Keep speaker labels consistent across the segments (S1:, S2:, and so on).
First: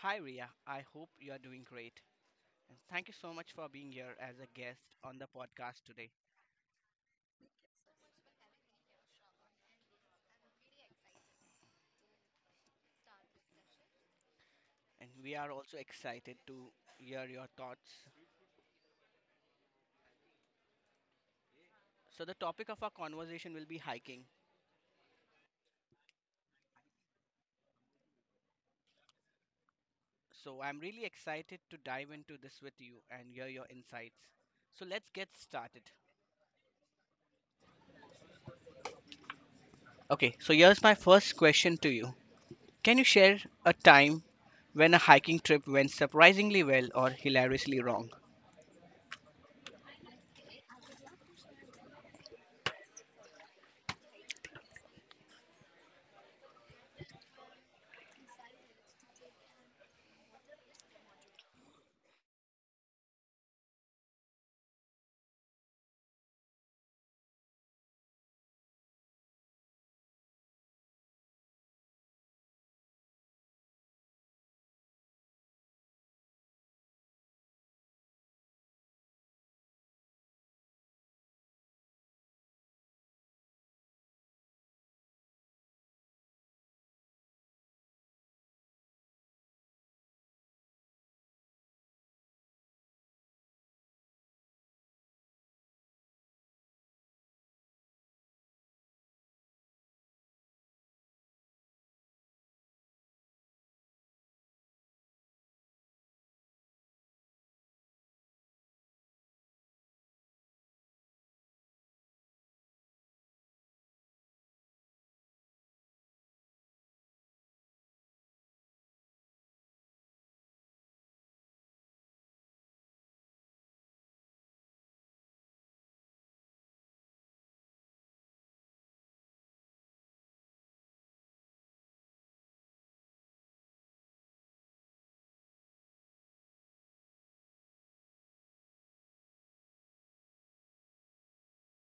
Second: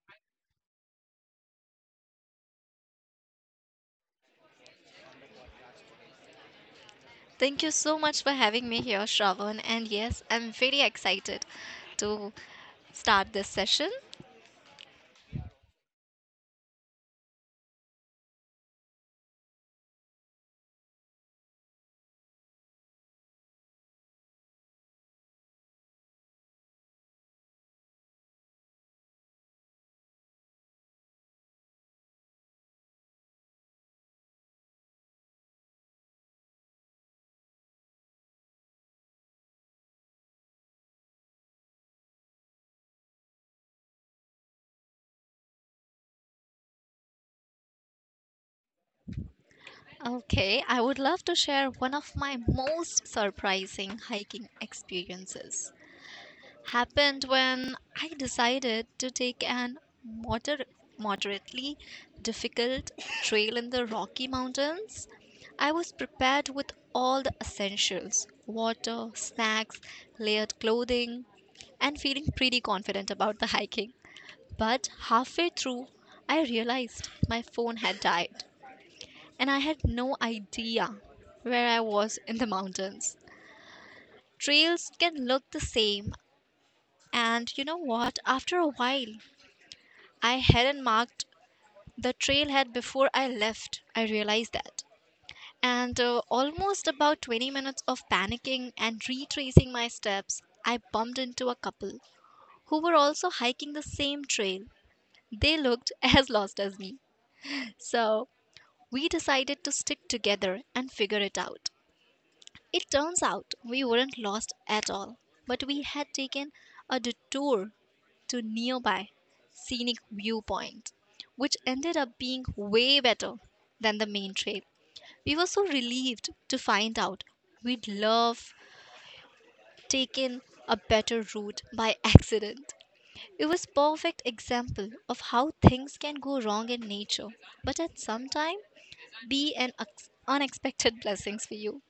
S1: Hi, Ria. I hope you are doing great. And thank you so much for being here as a guest on the podcast today.
S2: Thank you so much for having me here, Shravan. And yes, I'm very excited to start this session.
S1: And we are also excited to hear your thoughts. So, the topic of our conversation will be hiking. So, I'm really excited to dive into this with you and hear your insights. So, let's get started. Okay, so here's my first question to you. Can you share a time when a hiking trip went surprisingly well or hilariously wrong?
S2: Okay, I would love to share one of my most surprising hiking experiences. Happened when I decided to take an moder- moderately difficult trail in the Rocky Mountains. I was prepared with all the essentials: water, snacks, layered clothing, and feeling pretty confident about the hiking. But halfway through, I realized my phone had died, and I had no idea where I was in the mountains. Trails can look the same, and you know what? After a while, I hadn't marked the trailhead before I left. I realized that. And Almost about 20 minutes of panicking and retracing my steps, I bumped into a couple who were also hiking the same trail. They looked as lost as me. So we decided to stick together and figure it out. It turns out we weren't lost at all, but we had taken a detour to nearby scenic viewpoint, which ended up being way better than the main trip. We were so relieved to find out we'd love taken a better route by accident. It was perfect example of how things can go wrong in nature, but at some time be an unexpected blessings for you.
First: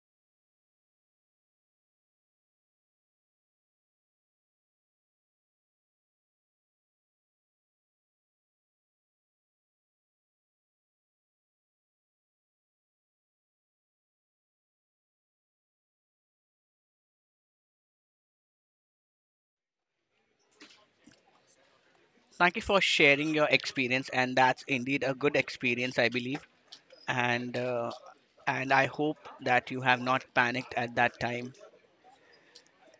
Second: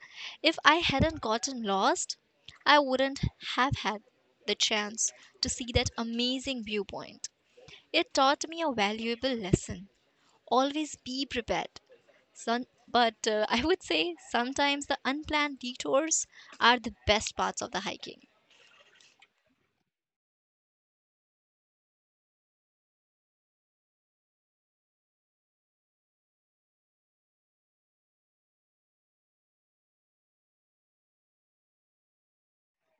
S2: If I hadn't gotten lost, I wouldn't have had the chance to see that amazing viewpoint. It taught me a valuable lesson. Always be prepared. Son, but I would say sometimes the unplanned detours are the best parts of the hiking.
S1: Thank you for sharing your experience, and that's indeed a good experience, I believe. and uh, and I hope that you have not panicked at that time.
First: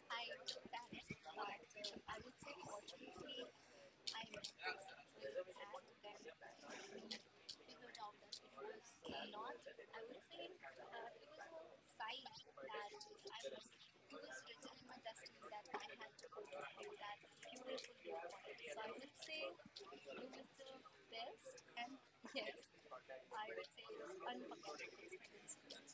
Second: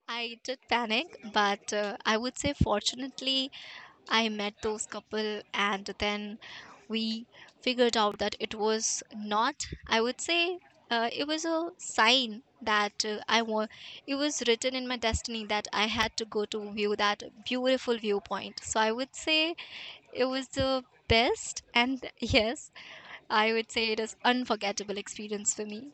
S2: I did panic, but I would say fortunately I met those couple, and then we figured out that it was not, I would say, it was a sign that I want it was written in my destiny that I had to go to view that beautiful viewpoint. So I would say it was the best, and yes, I would say it is unforgettable experience for me.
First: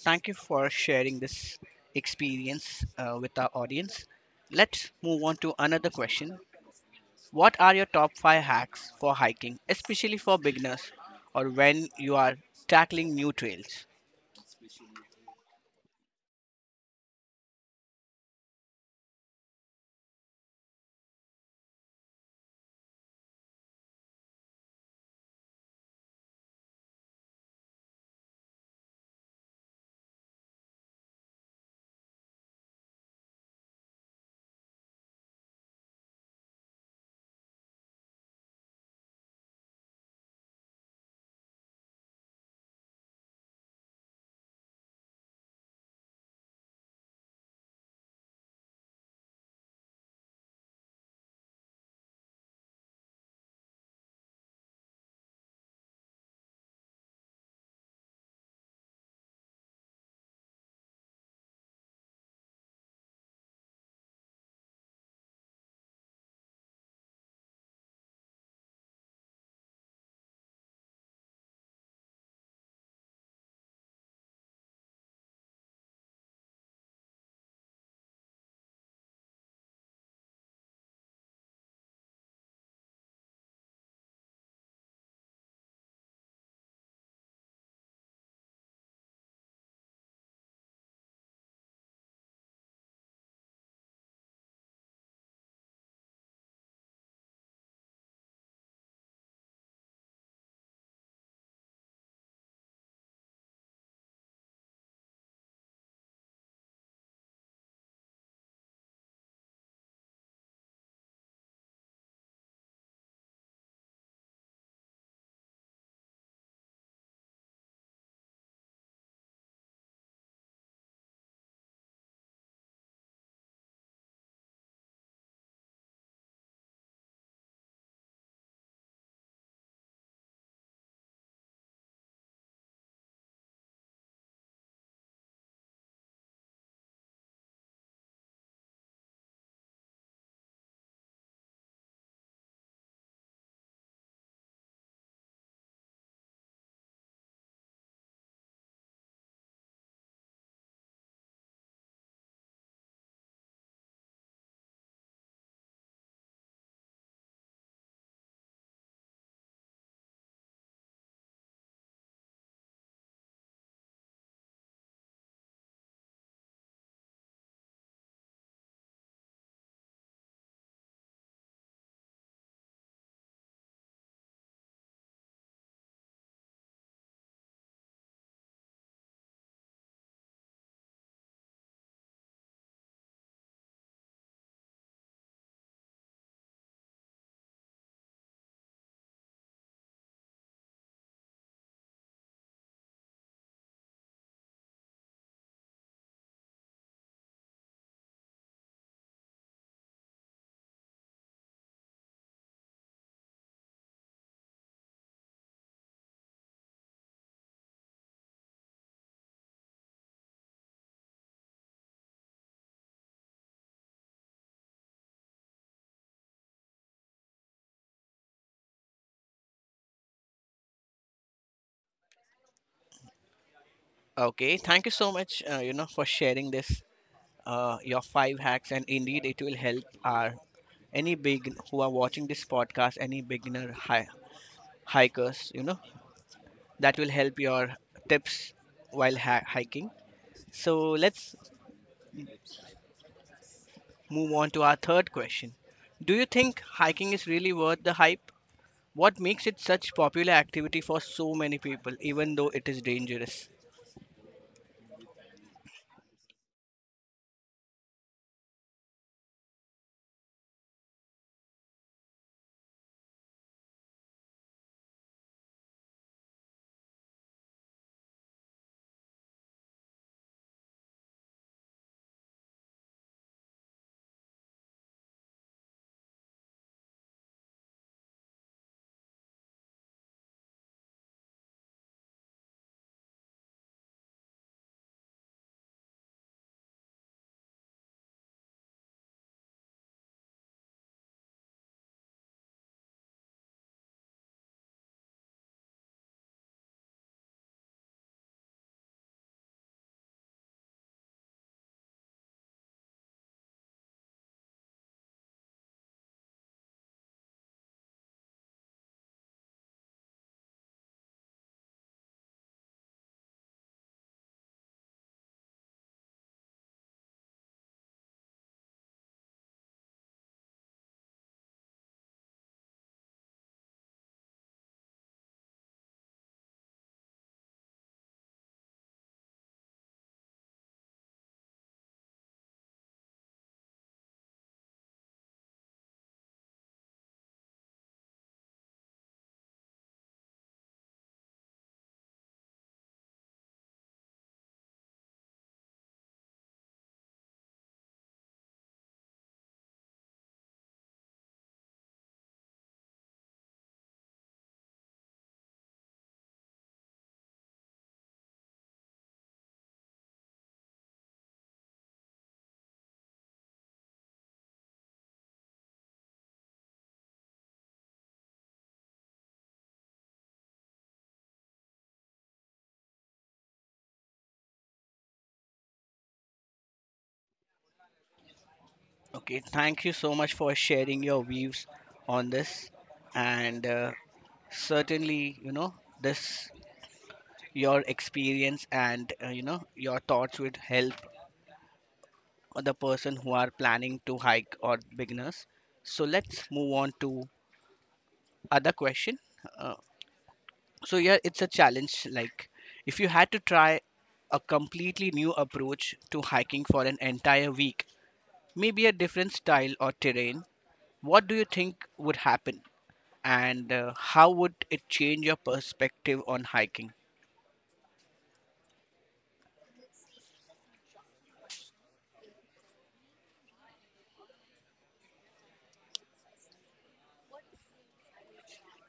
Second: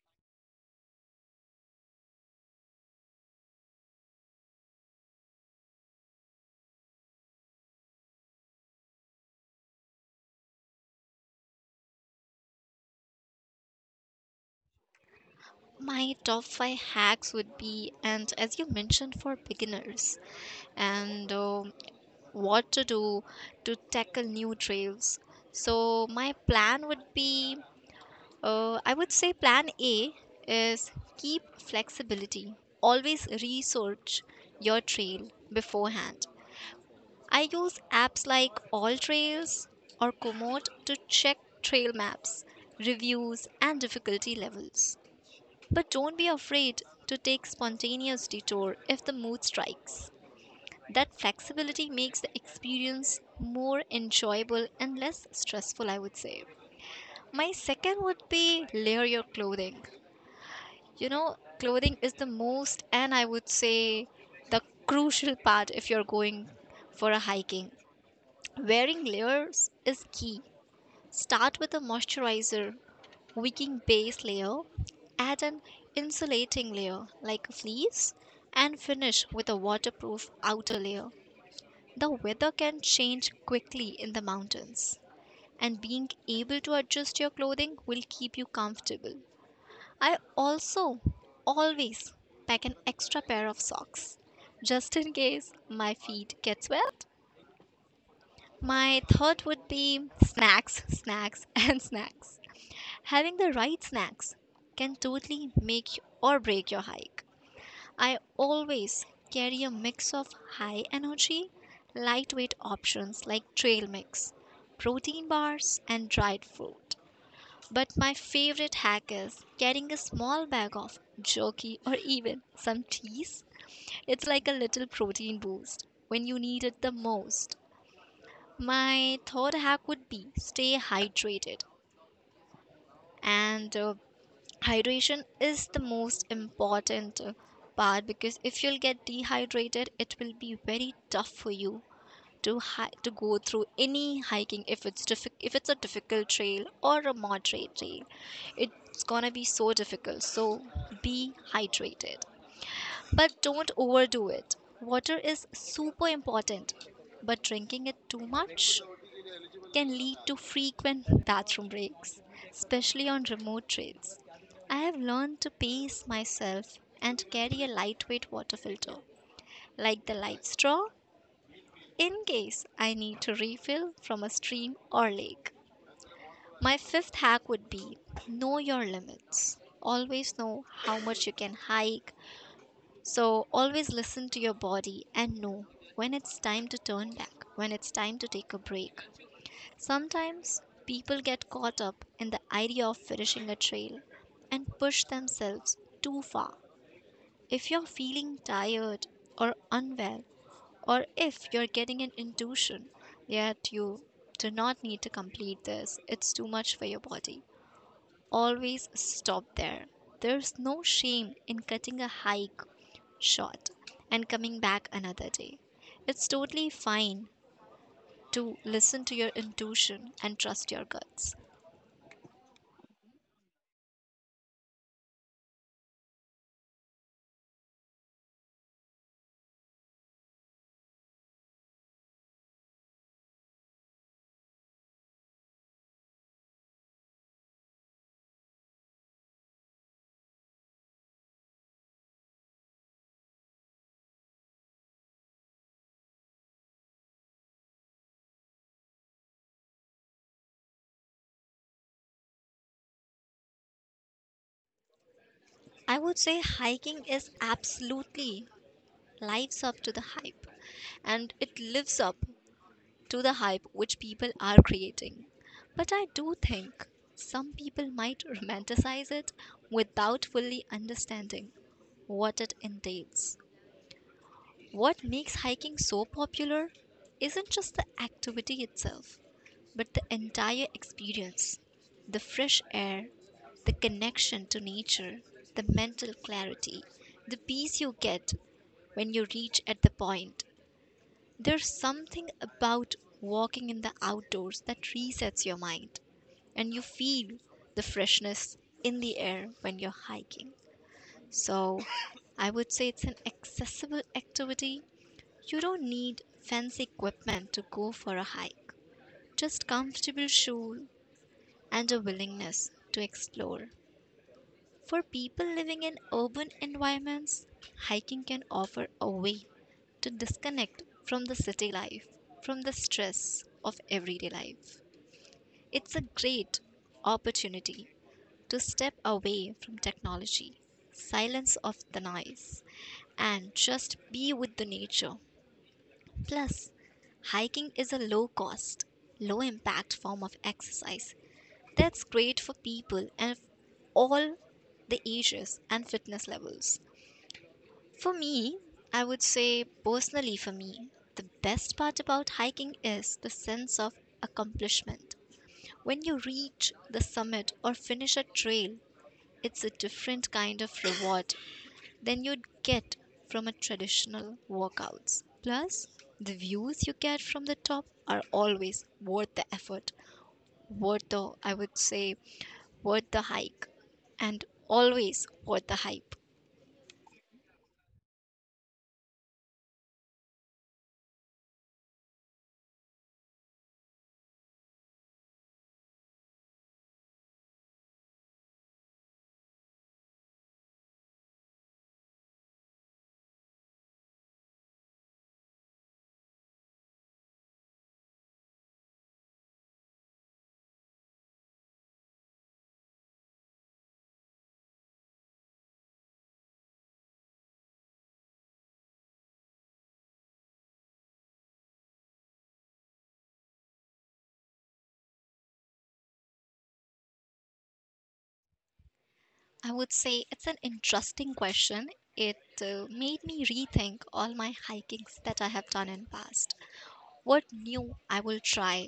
S1: Thank you for sharing this experience with our audience. Let's move on to another question. What are your top 5 hacks for hiking, especially for beginners or when you are tackling new trails?
S2: My top five hacks would be, and as you mentioned, for beginners, and what to do to tackle new trails. So, my plan would be, I would say, plan A is keep flexibility, always research your trail beforehand. I use apps like All Trails or Komoot to check trail maps, reviews, and difficulty levels. But don't be afraid to take spontaneous detour if the mood strikes. That flexibility makes the experience more enjoyable and less stressful, I would say. My second would be layer your clothing. You know, clothing is the most, and I would say the crucial part if you're going for a hiking. Wearing layers is key. Start with a moisturizer wicking base layer, add an insulating layer like a fleece, and finish with a waterproof outer layer. The weather can change quickly in the mountains, and being able to adjust your clothing will keep you comfortable. I also always pack an extra pair of socks just in case my feet get wet. My third would be snacks, snacks, and snacks. Having the right snacks can totally make or break your hike. I always carry a mix of high energy, lightweight options like trail mix, protein bars, and dried fruit. But my favorite hack is carrying a small bag of jerky or even some cheese. It's like a little protein boost when you need it the most. My third hack would be stay hydrated, and hydration is the most important part, because if you'll get dehydrated it will be very tough for you to to go through any hiking. If it's if it's a difficult trail or a moderate trail, it's gonna be so difficult. So be hydrated, but don't overdo it. Water is super important, but drinking it too much can lead to frequent bathroom breaks, especially on remote trails. I have learned to pace myself and carry a lightweight water filter, like the light straw, in case I need to refill from a stream or lake. My fifth hack would be know your limits. Always know how much you can hike. So, always listen to your body and know when it's time to turn back, when it's time to take a break. Sometimes people get caught up in the idea of finishing a trail and push themselves too far. If you're feeling tired or unwell, or if you're getting an intuition that you do not need to complete this, it's too much for your body, always stop there. There's no shame in cutting a hike short and coming back another day. It's totally fine to listen to your intuition and trust your guts.
S1: Okay, thank you so much, you know, for sharing this, your five hacks, and indeed it will help our any big who are watching this podcast, any beginner hikers, you know, that will help your tips while hiking. So let's move on to our third question. Do you think hiking is really worth the hype? What makes it such popular activity for so many people even though it is dangerous?
S2: I would say hiking is absolutely lives up to the hype, and it lives up to the hype which people are creating. But I do think some people might romanticize it without fully understanding what it entails. What makes hiking so popular isn't just the activity itself, but the entire experience: the fresh air, the connection to nature, the mental clarity, the peace you get when you reach at the point. There's something about walking in the outdoors that resets your mind, and you feel the freshness in the air when you're hiking. So, I would say it's an accessible activity. You don't need fancy equipment to go for a hike. Just comfortable shoes, and a willingness to explore. For people living in urban environments, hiking can offer a way to disconnect from the city life, from the stress of everyday life. It's a great opportunity to step away from technology, silence of the noise, and just be with the nature. Plus, hiking is a low cost, low impact form of exercise that's great for people and all the ages and fitness levels. For me, I would say, personally for me, the best part about hiking is the sense of accomplishment. When you reach the summit or finish a trail, it's a different kind of reward than you'd get from a traditional workouts. Plus, the views you get from the top are always worth the effort, worth the, I would say, worth the hike, and always worth the hype.
S1: Okay, thank you so much for sharing your views on this, and certainly, you know, this your experience, and you know, your thoughts would help or the person who are planning to hike or beginners. So let's move on to other question. Uh, so yeah, it's a challenge. Like, if you had to try a completely new approach to hiking for an entire week, maybe a different style or terrain, what do you think would happen? And how would it change your perspective on hiking?
S2: I would say it's an interesting question. It made me rethink all my hikings that I have done in past, what new I will try.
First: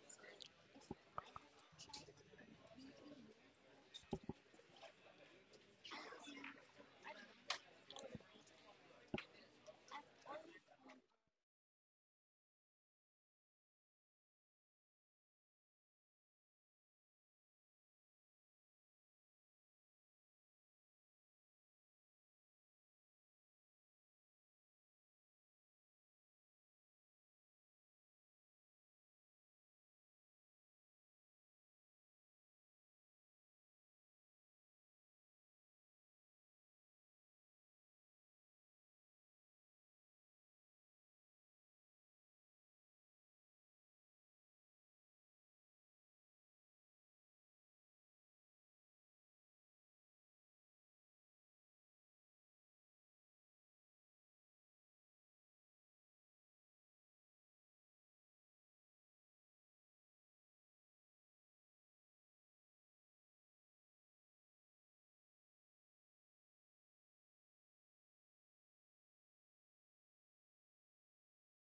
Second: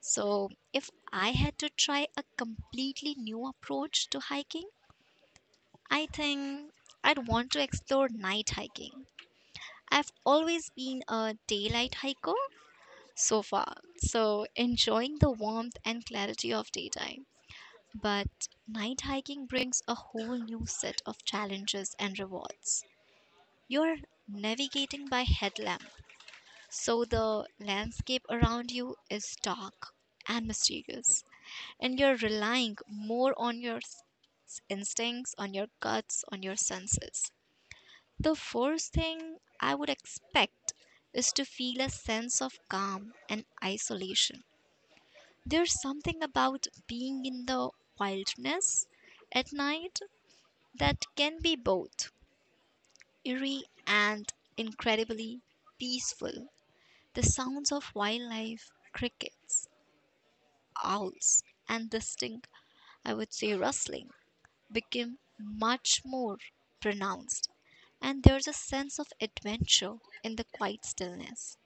S2: So if I had to try a completely new approach to hiking, I think I'd want to explore night hiking. I've always been a daylight hiker so far. So, enjoying the warmth and clarity of daytime. But night hiking brings a whole new set of challenges and rewards. You're navigating by headlamp, so the landscape around you is dark and mysterious, and you're relying more on your instincts, on your guts, on your senses. The first thing I would expect is to feel a sense of calm and isolation. There's something about being in the wilderness at night that can be both eerie and incredibly peaceful. The sounds of wildlife, crickets, owls, and distinct, I would say, rustling, became much more pronounced. And there's a sense of adventure in the quiet stillness.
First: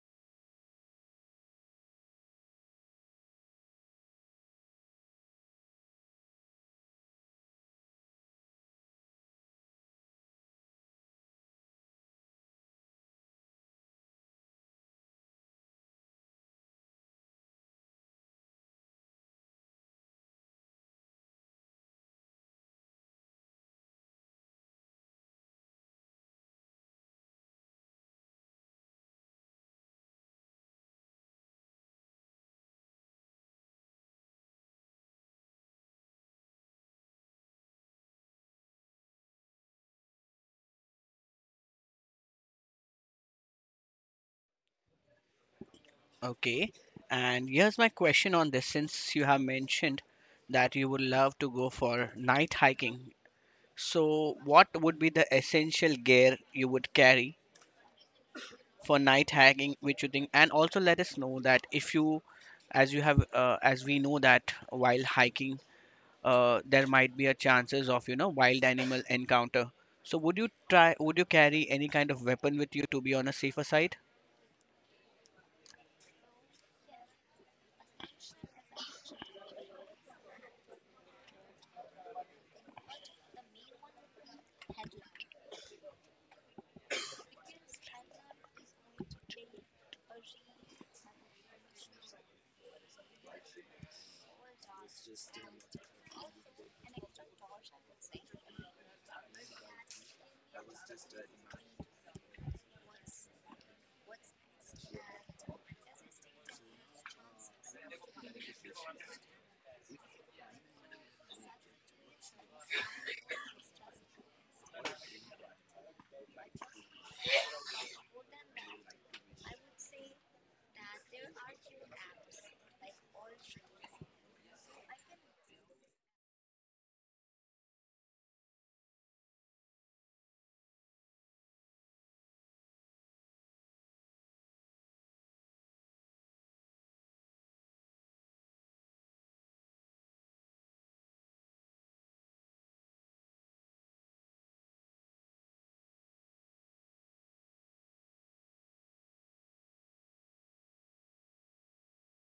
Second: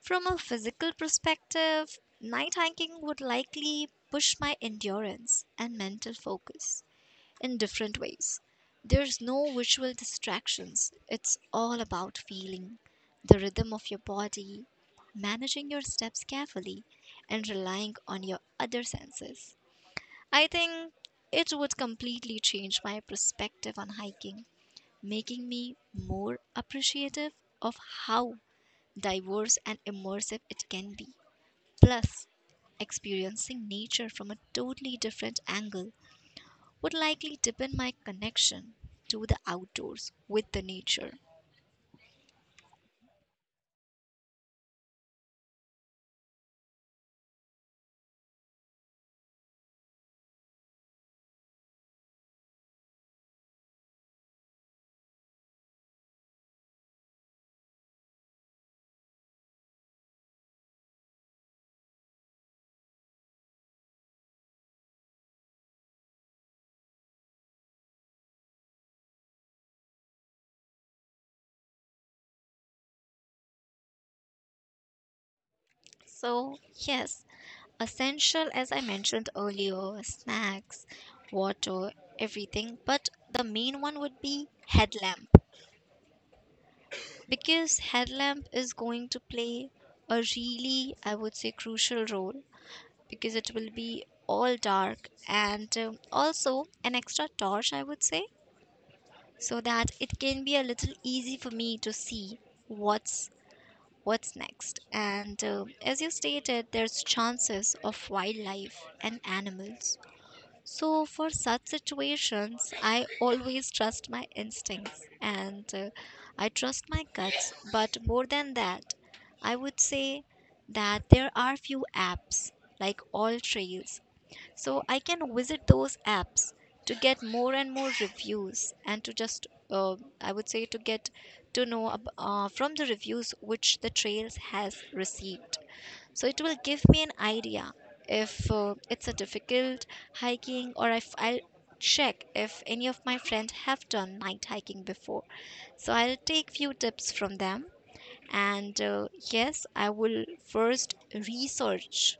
S2: From a physical perspective, night hiking would likely push my endurance and mental focus in different ways. There's no visual distractions, it's all about feeling the rhythm of your body, managing your steps carefully, and relying on your other senses. I think it would completely change my perspective on hiking, making me more appreciative of how diverse and immersive it can be. Plus, experiencing nature from a totally different angle would likely deepen my connection to the outdoors with the nature.
S1: Okay. And here's my question on this, since you have mentioned that you would love to go for night hiking. So, what would be the essential gear you would carry for night hacking, which you think? And also, let us know that if you, as you have, as we know that while hiking, there might be a chances of, you know, wild animal encounter. So, would you try? Would you carry any kind of weapon with you to be on a safer side?
S2: So, yes, essential, as I mentioned earlier, snacks, water, everything, but the main one would be headlamp, because headlamp is going to play a really, I would say, crucial role because it will be all dark, and also an extra torch, I would say, so that it can be a little easy for me to see what's what's next. And as you stated, there's chances of wildlife and animals, so for such situations I always trust my instincts, and I trust my guts. But more than that, I would say that there are few apps like All Trails. So I can visit those apps to get more and more reviews, and to just, I would say, to get to know from the reviews which the trails has received. So it will give me an idea if it's a difficult hiking, or if I'll check if any of my friends have done night hiking before. So I'll take few tips from them, and yes, I will first research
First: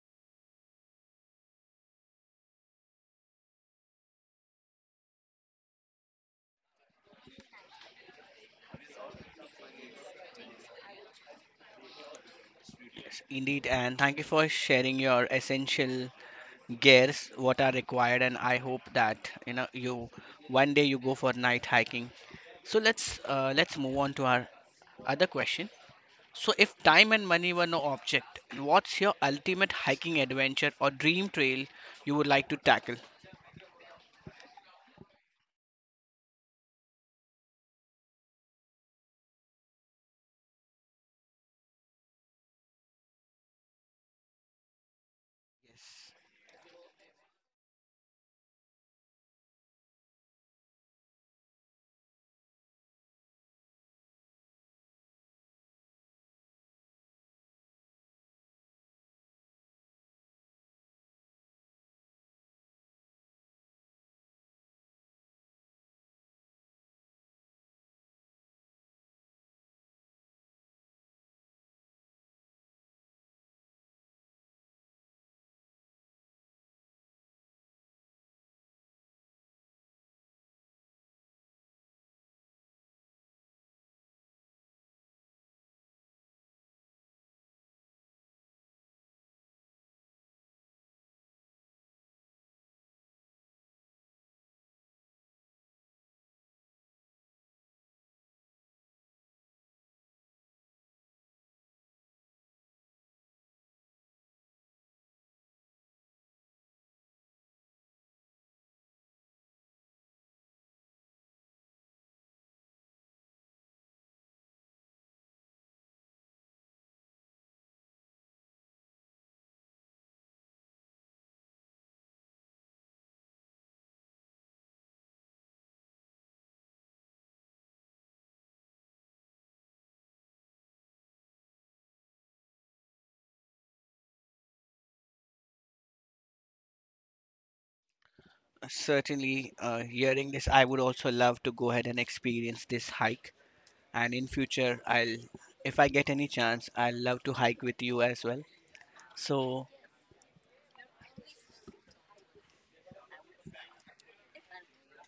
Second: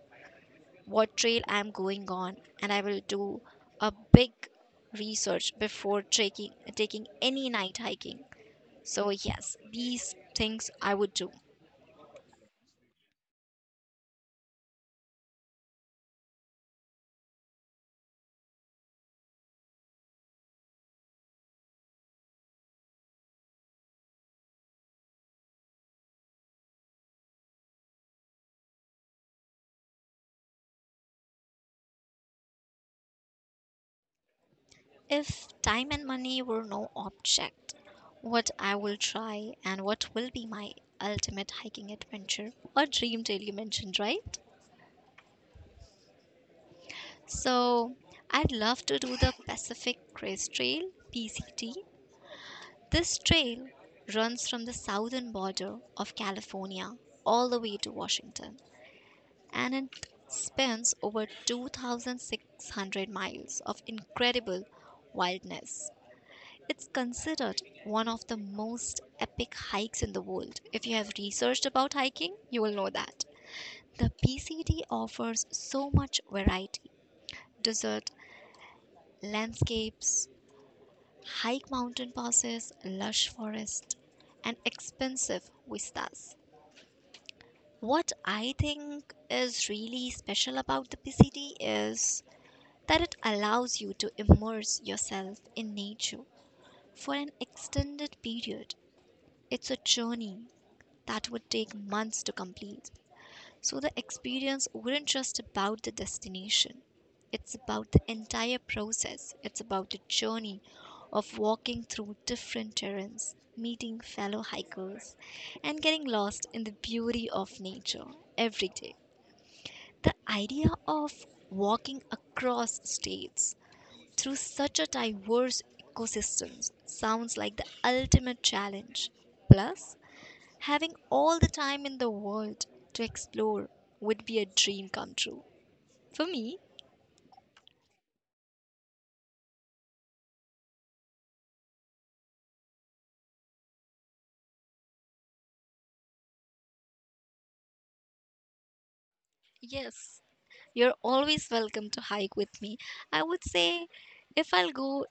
S2: what trail I'm going on, and I will do a big research before taking any night hiking. So yes, these things I would do.
S1: Yes, indeed. And thank you for sharing your essential gears what are required, and I hope that, you know, you one day you go for night hiking. So let's move on to our other question. So if time and money were no object, what's your ultimate hiking adventure or dream trail you would like to tackle?
S2: If time and money were no object, what I will try and what will be my ultimate hiking adventure or dream trail, you mentioned, right? So I'd love to do the Pacific Crest Trail, PCT. This trail runs from the southern border of California all the way to Washington, and it spans over 2,600 miles of incredible wilderness. It's considered one of the most epic hikes in the world. If you have researched about hiking, you will know that. The PCT offers so much variety, desert landscapes, hike mountain passes, lush forests, and expensive vistas. What I think is really special about the PCD is that it allows you to immerse yourself in nature for an extended period. It's a journey that would take months to complete. So the experience wouldn't just about the destination. It's about the entire process. It's about the journey of walking through different terrains, meeting fellow hikers, and getting lost in the beauty of nature every day. The idea of walking across states through such a diverse ecosystem sounds like the ultimate challenge. Plus, having all the time in the world to explore would be a dream come true. For me,
S1: Yes, certainly, hearing this I would also love to go ahead and experience this hike, and in future I'll, if I get any chance, I'll love to hike with you as well. So
S2: yes, you're always welcome to hike with me. I would say if I'll go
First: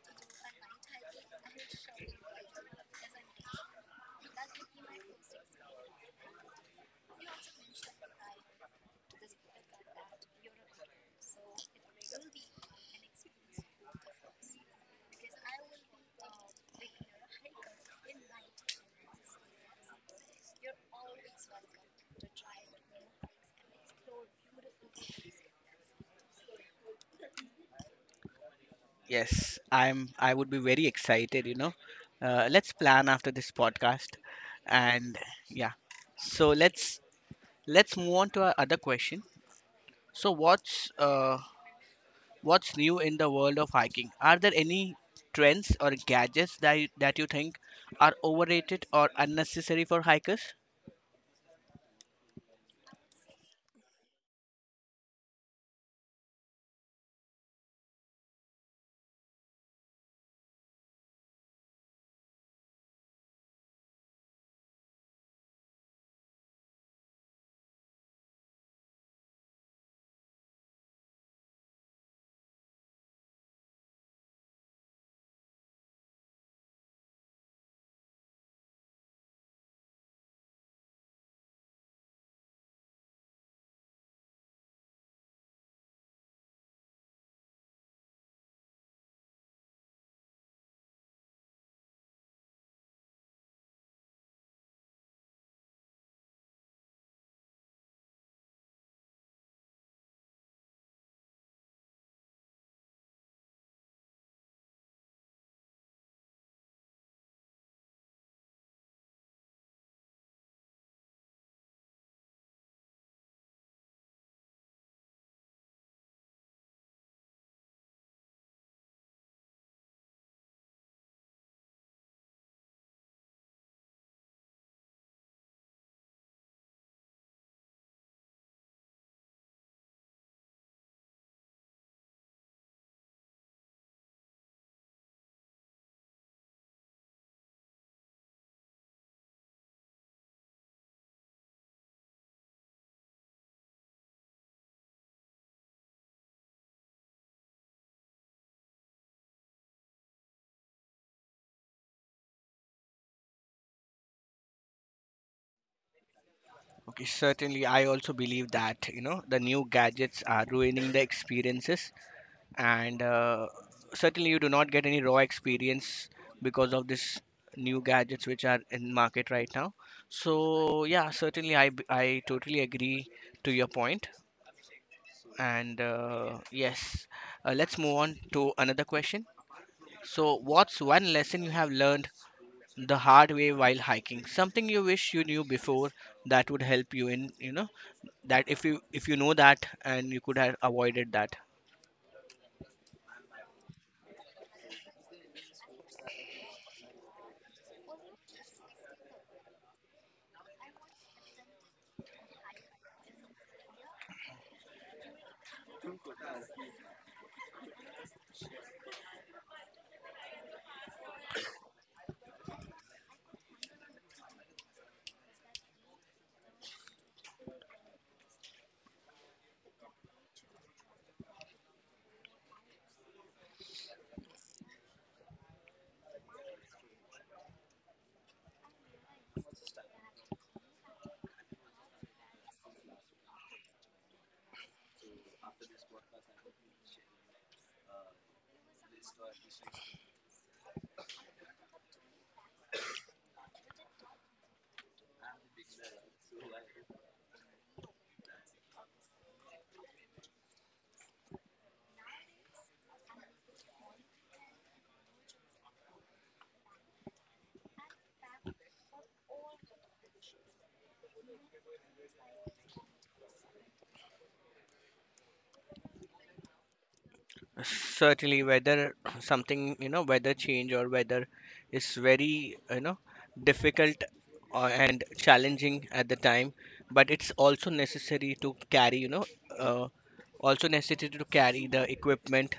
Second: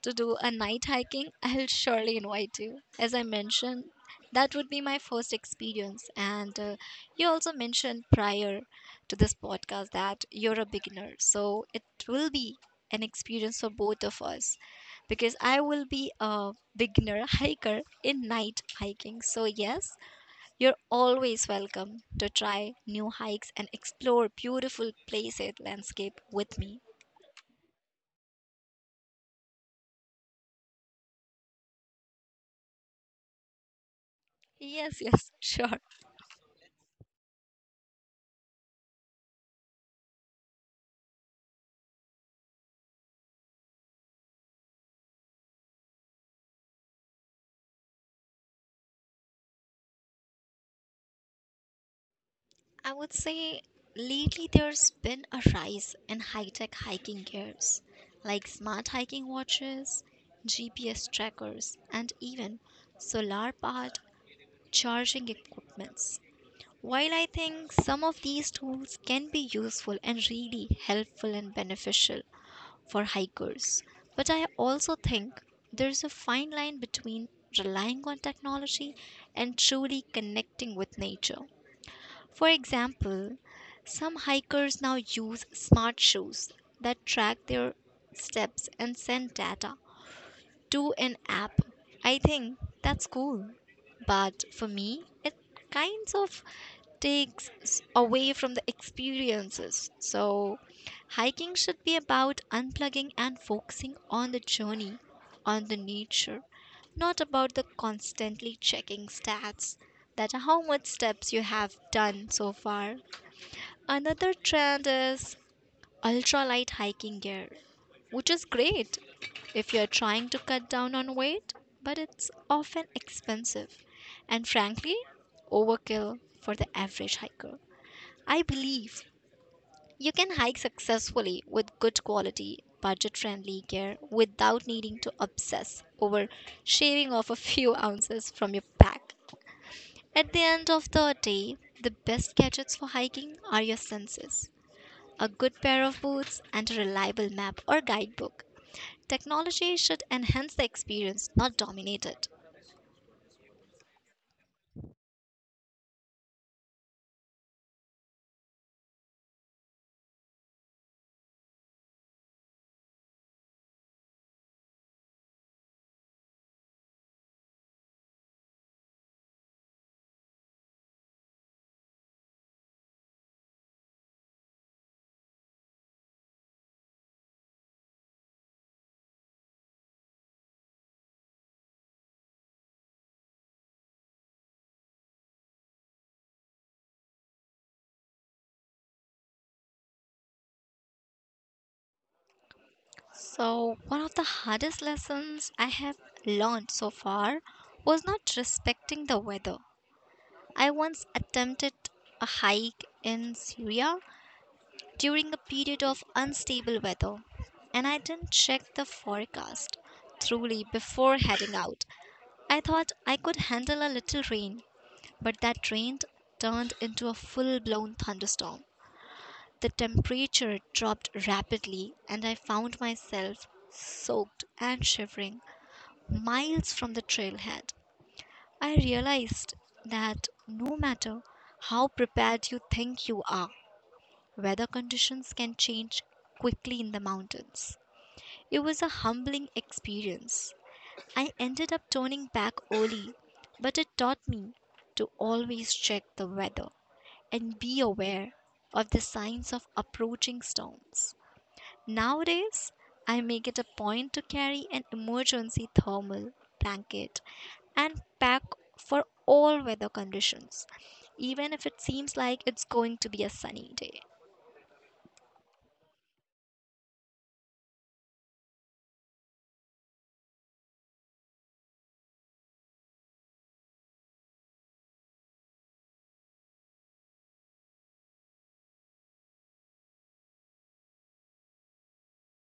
S2: to do a night hiking, I'll surely invite you. As I mentioned, that would be my first experience. And you also mentioned prior to this podcast that you're a beginner. So it will be an experience for both of us because I will be a beginner hiker in night hiking. So, yes, you're always welcome to try new hikes and explore beautiful places, landscape with me.
S1: yes, I'm, I would be very excited, you know. Let's plan after this podcast.
S2: Yes,
S1: And
S2: yes,
S1: yeah.
S2: sure.
S1: So let's move on to our other question. So what's what's new in the world of hiking? Are there any trends or gadgets that you think are overrated or unnecessary for hikers?
S2: I would say lately there's been a rise in high tech hiking gears like smart hiking watches, GPS trackers, and even solar powered charging equipments. While I think some of these tools can be useful and really helpful and beneficial for hikers, but I also think there's a fine line between relying on technology and truly connecting with nature. For example, some hikers now use smart shoes that track their steps and send data to an app. I think that's cool. But for me, it kinds of takes away from the experiences. So, hiking should be about unplugging and focusing on the journey, on the nature, not about the constantly checking stats that how much steps you have done so far. Another trend is ultralight hiking gear, which is great if you're trying to cut down on weight, but it's often expensive and frankly overkill for the average hiker. I believe you can hike successfully with good quality, budget friendly gear without needing to obsess over shaving off a few ounces from your pack. At the end of the day, the best gadgets for hiking are your senses, a good pair of boots, and a reliable map or guidebook. Technology should enhance the experience, not dominate it.
S1: Okay, certainly I also believe that, you know, the new gadgets are ruining the experiences, and certainly you do not get any raw experience because of this new gadgets which are in market right now. So yeah, certainly I I totally agree to your point. And yes, let's move on to another question. So what's one lesson you have learned the hard way while hiking, something you wish you knew before that would help you in, you know, that if you, if you know that, and you could have avoided that.
S2: So, one of the hardest lessons I have learned so far was not respecting the weather. I once attempted a hike in Syria during a period of unstable weather, and I didn't check the forecast thoroughly before heading out. I thought I could handle a little rain, but that rain turned into a full blown thunderstorm. The temperature dropped rapidly, and I found myself soaked and shivering miles from the trailhead. I realized that no matter how prepared you think you are, weather conditions can change quickly in the mountains. It was a humbling experience. I ended up turning back early, but it taught me to always check the weather and be aware of the signs of approaching storms. Nowadays, I make it a point to carry an emergency thermal blanket and pack for all weather conditions, even if it seems like it's going to be a sunny day.
S1: Certainly whether something, you know, weather change or weather is very, you know, difficult and challenging at the time, but it's also necessary to carry, you know, uh, also necessary to carry the equipment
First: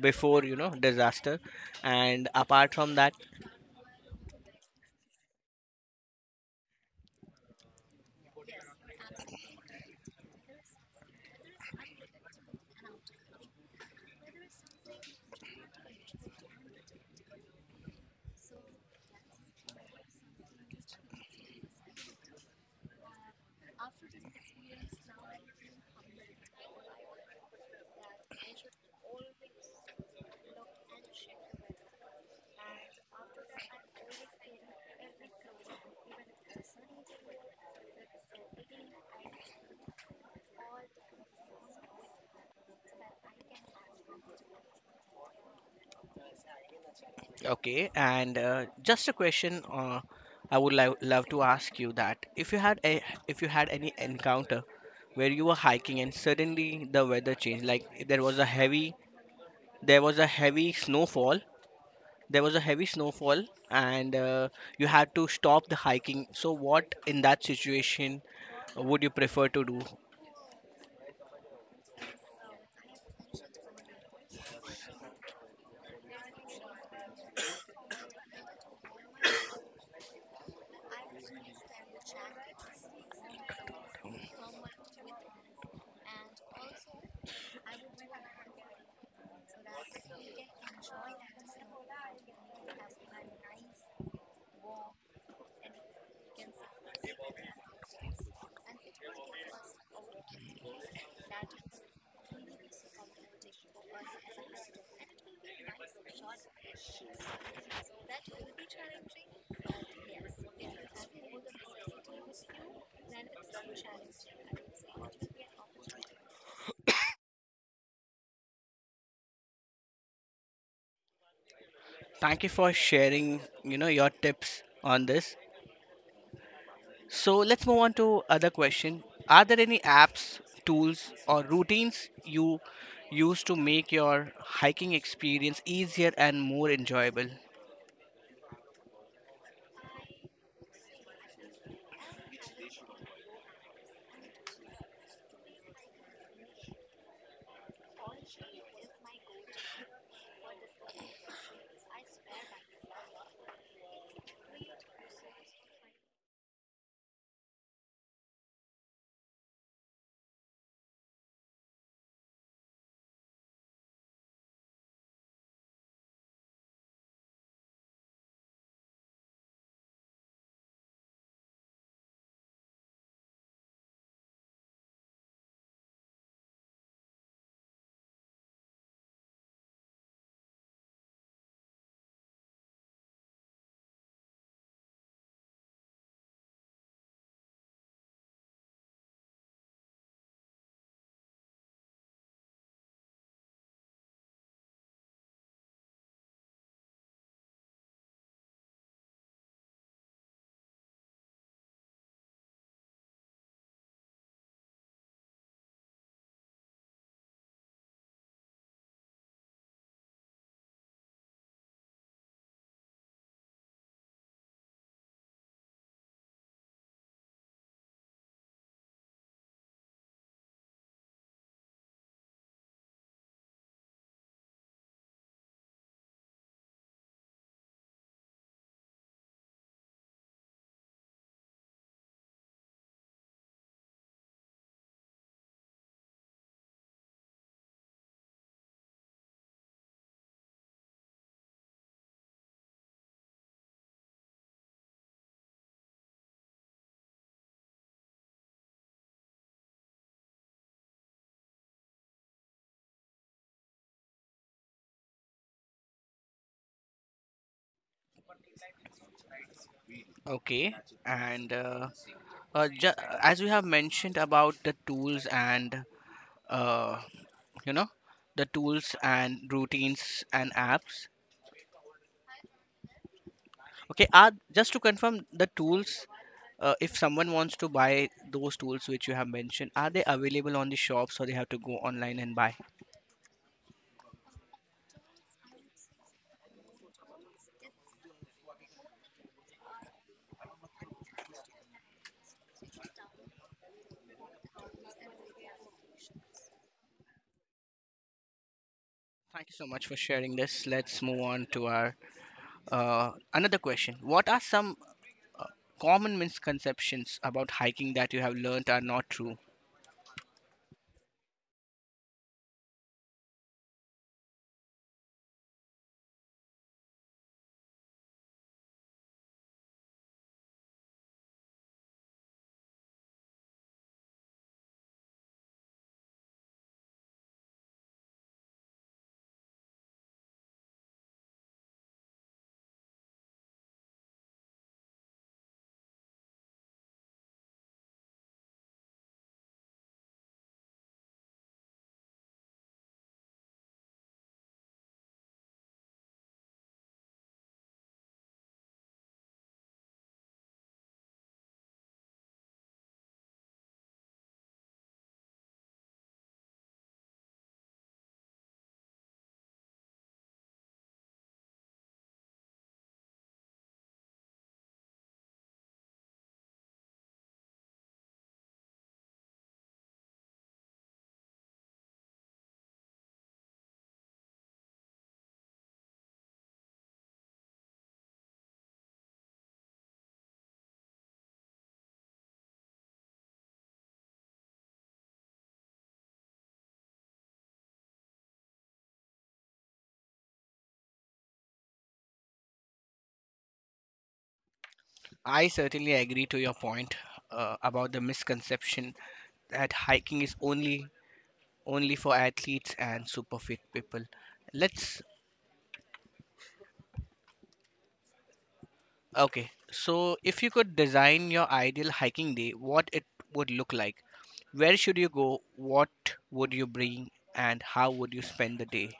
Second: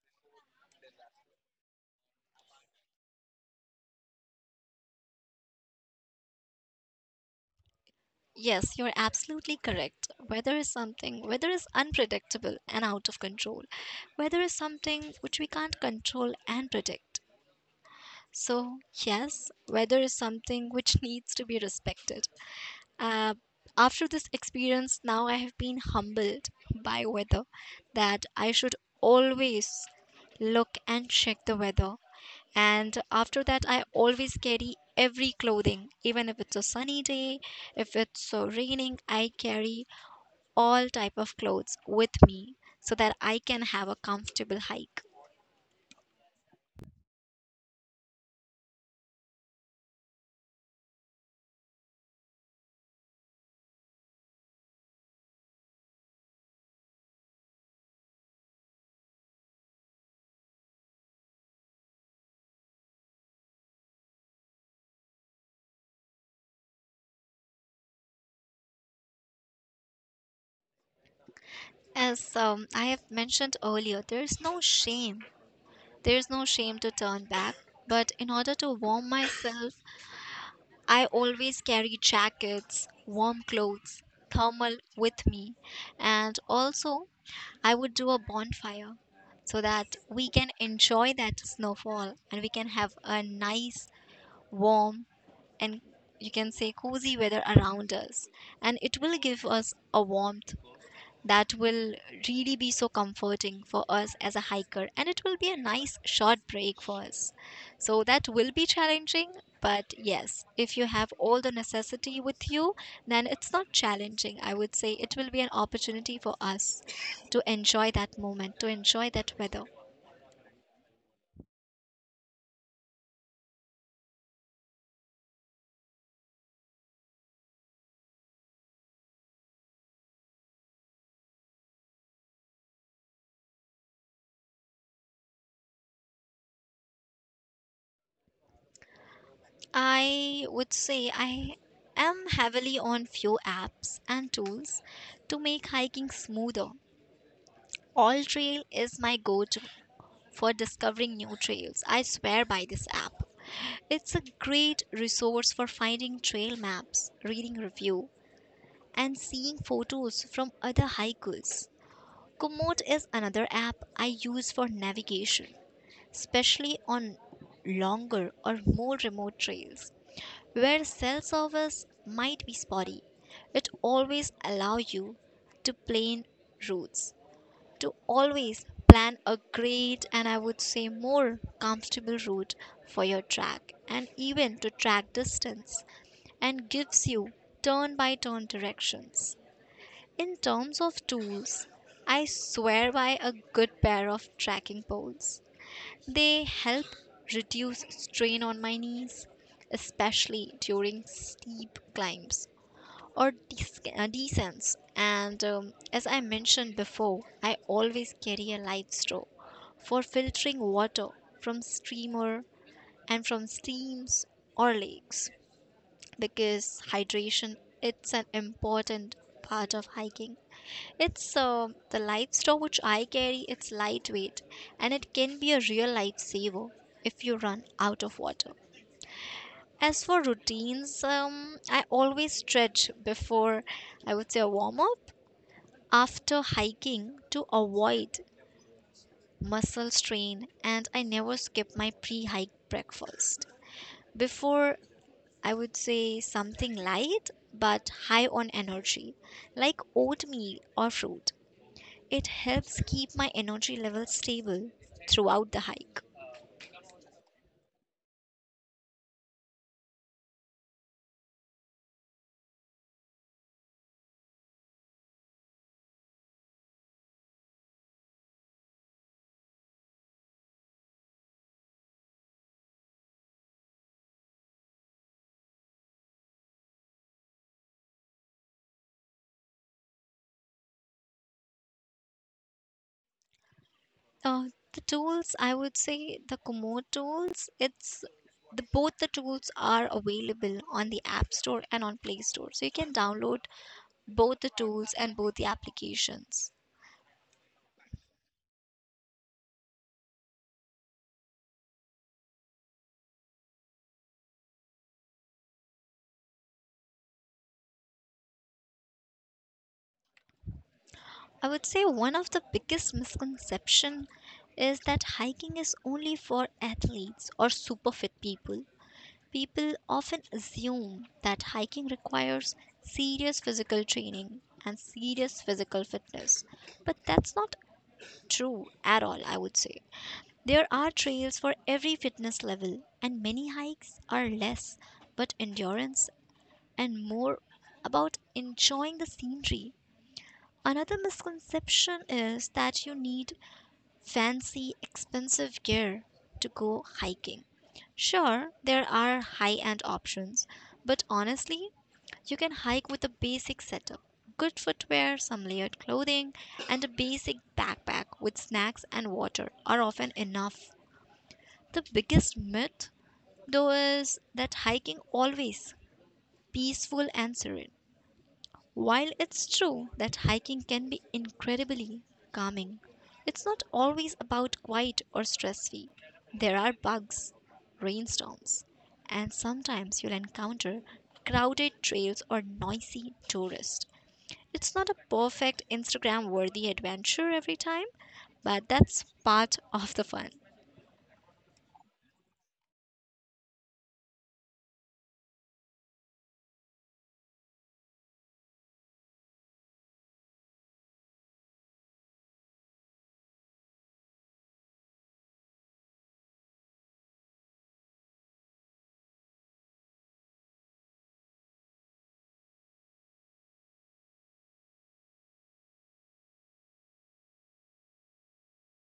S1: before, you know, disaster. And apart from that.
S2: Yes, you're absolutely correct. Weather is something, weather is unpredictable and out of control. Weather is something which we can't control and predict. So, yes, weather is something which needs to be respected. Uh, After this experience, now I have been humbled by weather, that I should always look and check the weather. And after that, I always carry every clothing, even if it's a sunny day, if it's so raining, I carry all type of clothes with me so that I can have a comfortable hike.
S1: Okay, and just a question. I would love to ask you that if you had a, if you had any encounter where you were hiking and suddenly the weather changed, like there was a heavy, there was a heavy snowfall, there was a heavy snowfall, and you had to stop the hiking. So what in that situation would you prefer to do?
S2: As I have mentioned earlier, there is no shame. There is no shame to turn back. But in order to warm myself, I always carry jackets, warm clothes, thermal with me, and also I would do a bonfire so that we can enjoy that snowfall and we can have a nice, warm, and you can say cozy weather around us, and it will give us a warmth that will really be so comforting for us as a hiker, and it will be a nice short break for us. So that will be challenging, but yes, if you have all the necessity with you, then it's not challenging, I would say it will be an opportunity for us to enjoy that moment, to enjoy that weather.
S1: Thank you for sharing, you know, your tips on this. So let's move on to other question. Are there any apps, tools, or routines you use to make your hiking experience easier and more enjoyable?
S2: I would say I am heavily on few apps and tools to make hiking smoother. All Trail is my go-to for discovering new trails. I swear by this app. It's a great resource for finding trail maps, reading review, and seeing photos from other hikers. Komoot is another app I use for navigation, especially on longer or more remote trails where cell service might be spotty. It always allows you to plan routes, to always plan a great and I would say more comfortable route for your track and even to track distance and gives you turn by turn directions. In terms of tools, I swear by a good pair of tracking poles. They help reduce strain on my knees, especially during steep climbs or decents. And as I mentioned before, I always carry a light straw for filtering water from streamer and from streams or lakes, because hydration, it's an important part of hiking. It's the light straw which I carry, it's lightweight, and it can be a real lifesaver if you run out of water. As for routines, I always stretch before, I would say a warm up after hiking to avoid muscle strain, and I never skip my pre-hike breakfast. Before, I would say something light but high on energy like oatmeal or fruit. It helps keep my energy level stable throughout the hike.
S1: Okay, and uh, uh, ju- as we have mentioned about the tools and, uh, you know, the tools and routines and apps. Okay, are just to confirm the tools. If someone wants to buy those tools which you have mentioned, are they available on the shops or they have to go online and buy?
S2: Uh, the tools, I would say the Komoot tools, it's, the, both the tools are available on the App Store and on Play Store. So you can download both the tools and both the applications.
S1: Thank you so much for sharing this. Let's move on to our another question. What are some common misconceptions about hiking that you have learned are not true?
S2: I would say one of the biggest misconception is that hiking is only for athletes or super fit people. People often assume that hiking requires serious physical training and serious physical fitness, but that's not true at all, I would say. There are trails for every fitness level, and many hikes are less but endurance and more about enjoying the scenery. Another misconception is that you need fancy, expensive gear to go hiking. Sure, there are high end options, but honestly, you can hike with a basic setup, good footwear, some layered clothing, and a basic backpack with snacks and water are often enough. The biggest myth, though, is that hiking always peaceful and serene. While it's true that hiking can be incredibly calming, it's not always about quiet or stress free. There are bugs, rainstorms, and sometimes you'll encounter crowded trails or noisy tourists. It's not a perfect Instagram worthy adventure every time, but that's part of the fun.
S1: I certainly agree to your point about the misconception that hiking is only for athletes and super fit people. Let's okay. So if you could design your ideal hiking day, what it would look like? Where should you go? What would you bring? And how would you spend the day?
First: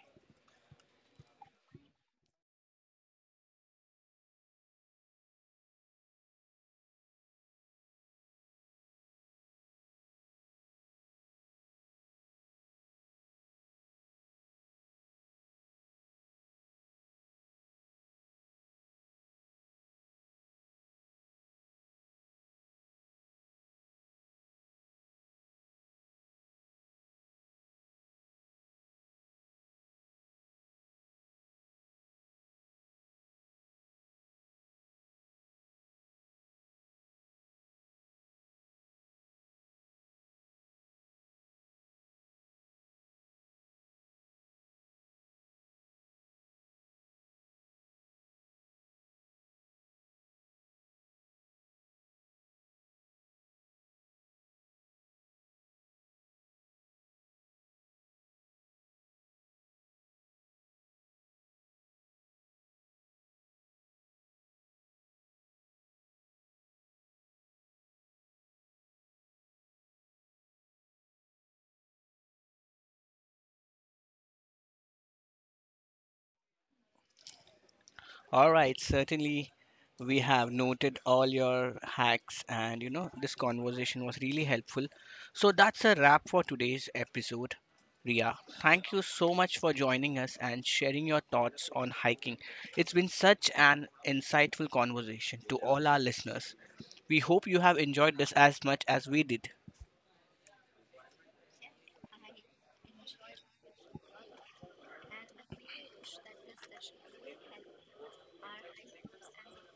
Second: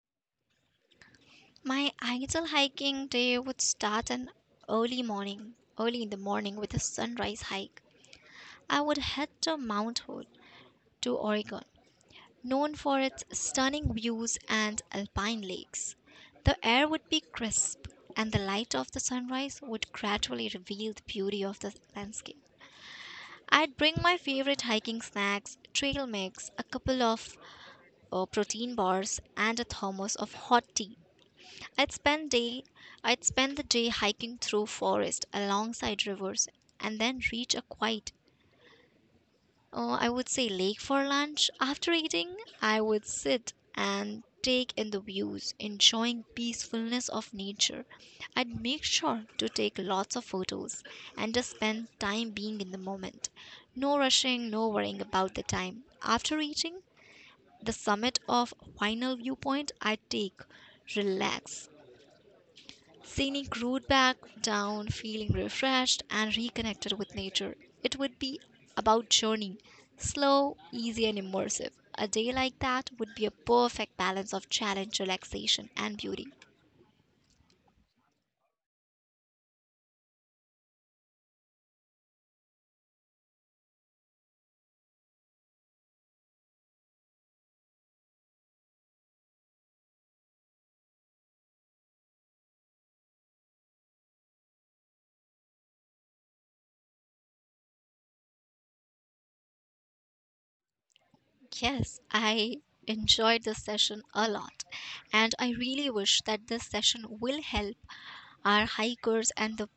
S2: My ideal hiking day would start an early morning, early in the morning with a sunrise hike. I would head to Mount Hood, to Oregon, known for its stunning views and alpine lakes. The air would be crisp, and the light of the sunrise would gradually reveal the beauty of the landscape. I'd bring my favorite hiking snacks, trail mix, a couple of protein bars, and a thermos of hot tea. I'd spend day I'd spend the day hiking through forest alongside rivers and then reach a quiet, I would say, lake for lunch. After eating, I would sit and take in the views, enjoying peacefulness of nature. I'd make sure to take lots of photos and just spend time being in the moment. No rushing, no worrying about the time. After eating, the summit of final viewpoint, I take, relax, scenic route back down, feeling refreshed and reconnected with nature. It would be about journey, slow, easy, and immersive. A day like that would be a perfect balance of challenge, relaxation, and beauty.
S1: All right, certainly we have noted all your hacks, and you know, this conversation was really helpful. So that's a wrap for today's episode. Ria, thank you so much for joining us and sharing your thoughts on hiking. It's been such an insightful conversation to all our listeners. We hope you have enjoyed this as much as we did.
S2: Yes, I enjoyed this session a lot, and I really wish that this session will help our hikers and the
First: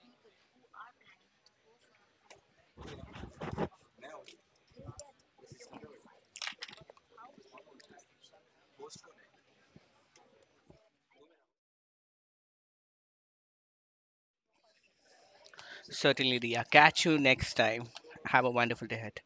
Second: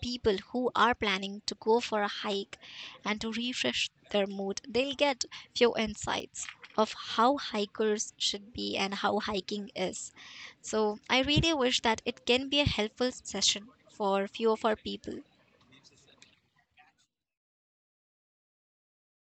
S2: people who are planning to go for a hike and to refresh their mood. They'll get few insights of how hikers should be and how hiking is. So, I really wish that it can be a helpful session for few of our people.
S1: Certainly, Ria. Catch you next time. Have a wonderful day ahead.